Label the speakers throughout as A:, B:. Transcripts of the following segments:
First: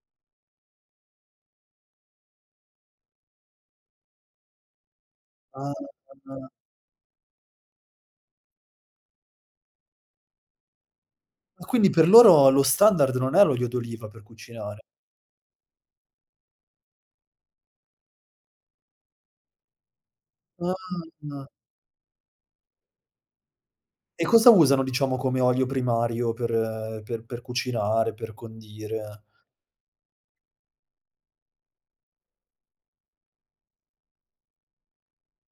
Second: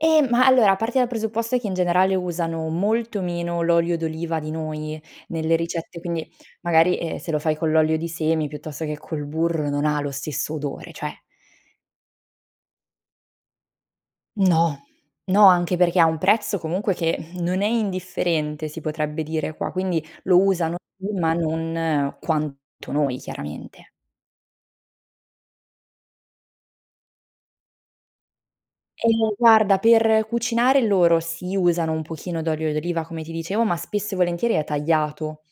A: Ehm, ma allora, parti dal presupposto che in generale usano molto meno l'olio d'oliva di noi nelle
B: Ah.
A: ricette, quindi
B: [unintelligible]
A: magari, ehm, se lo fai con l'olio di semi piuttosto che col burro non lo stesso odore, cioè
B: Ah, quindi per loro lo standard non è l'olio d'oliva per cucinare?
A: No. No, anche perché ha un prezzo comunque che non è indifferente, si potrebbe dire qua, quindi lo usano sì ma
B: Ah.
A: non quanto noi chiaramente.
B: E cosa usano, diciamo, come olio primario per per per cucinare, per condire?
A: Ehm, guarda, per cucinare loro si usano un pochino d'olio d'oliva, come ti dicevo, ma spesso e volentieri è tagliato.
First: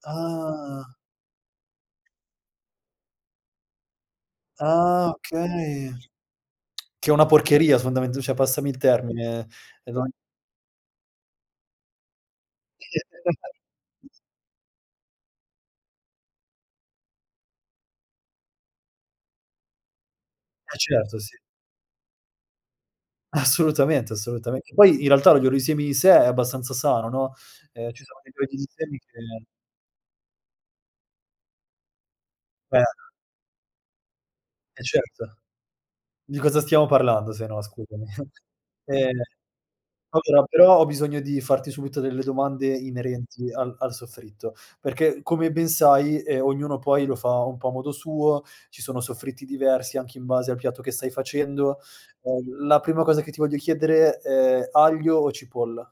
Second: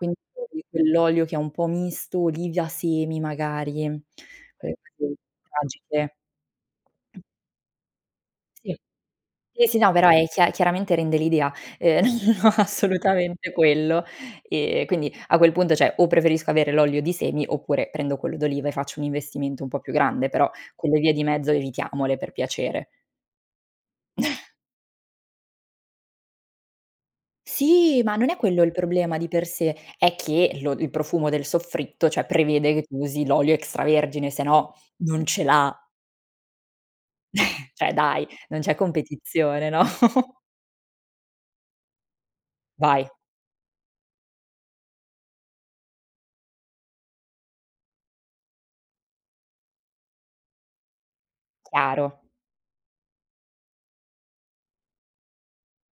A: [unintelligible]
B: Ah.
A: quell'olio che è un po' misto, olive a semi magari
B: Ah,
A: [unintelligible]
B: okay.
A: tragiche.
B: Che è una porcheria, fondamental cioè passami
A: Sì.
B: il termine,
A: Sì, sì, no,
B: e
A: però
B: non
A: è chia chiaramente rende l'idea. Ehm, no, no, no assolutamente quello.
B: [unintelligible]
A: Ehm, quindi, a quel punto cioè o preferisco avere l'olio di semi oppure prendo quello d'oliva e faccio un investimento un po' più grande, però
B: Eh,
A: quelle vie
B: certo,
A: di
B: sì.
A: mezzo evitiamole per piacere.
B: Assolutamente, assolutamen Poi in realtà l'olio di semi in sé è abbastanza sano, no, ehm,
A: Sì,
B: ci
A: ma
B: sono
A: non
B: degli
A: è
B: oli
A: quello
B: di
A: il
B: semi che
A: problema di per sé, è che lo il profumo del soffritto cioè, prevede che
B: Eh.
A: tu usi l'olio extravergine sennò
B: Eh,
A: non
B: certo.
A: ce l'ha.
B: Di cosa stiamo parlando sennò
A: Cioè
B: scusami.
A: dai, non c'è
B: Ehm,
A: competizione, no?
B: allora, però ho bisogno di farti subito delle domande
A: Vai.
B: inerenti al al soffritto, perché come ben sai, ehm, ognuno poi lo fa un po' a modo suo. Ci sono soffritti diversi anche in base al piatto che stai facendo.
A: Chiaro.
B: Ehm, la prima cosa che ti voglio chiedere è aglio o cipolla?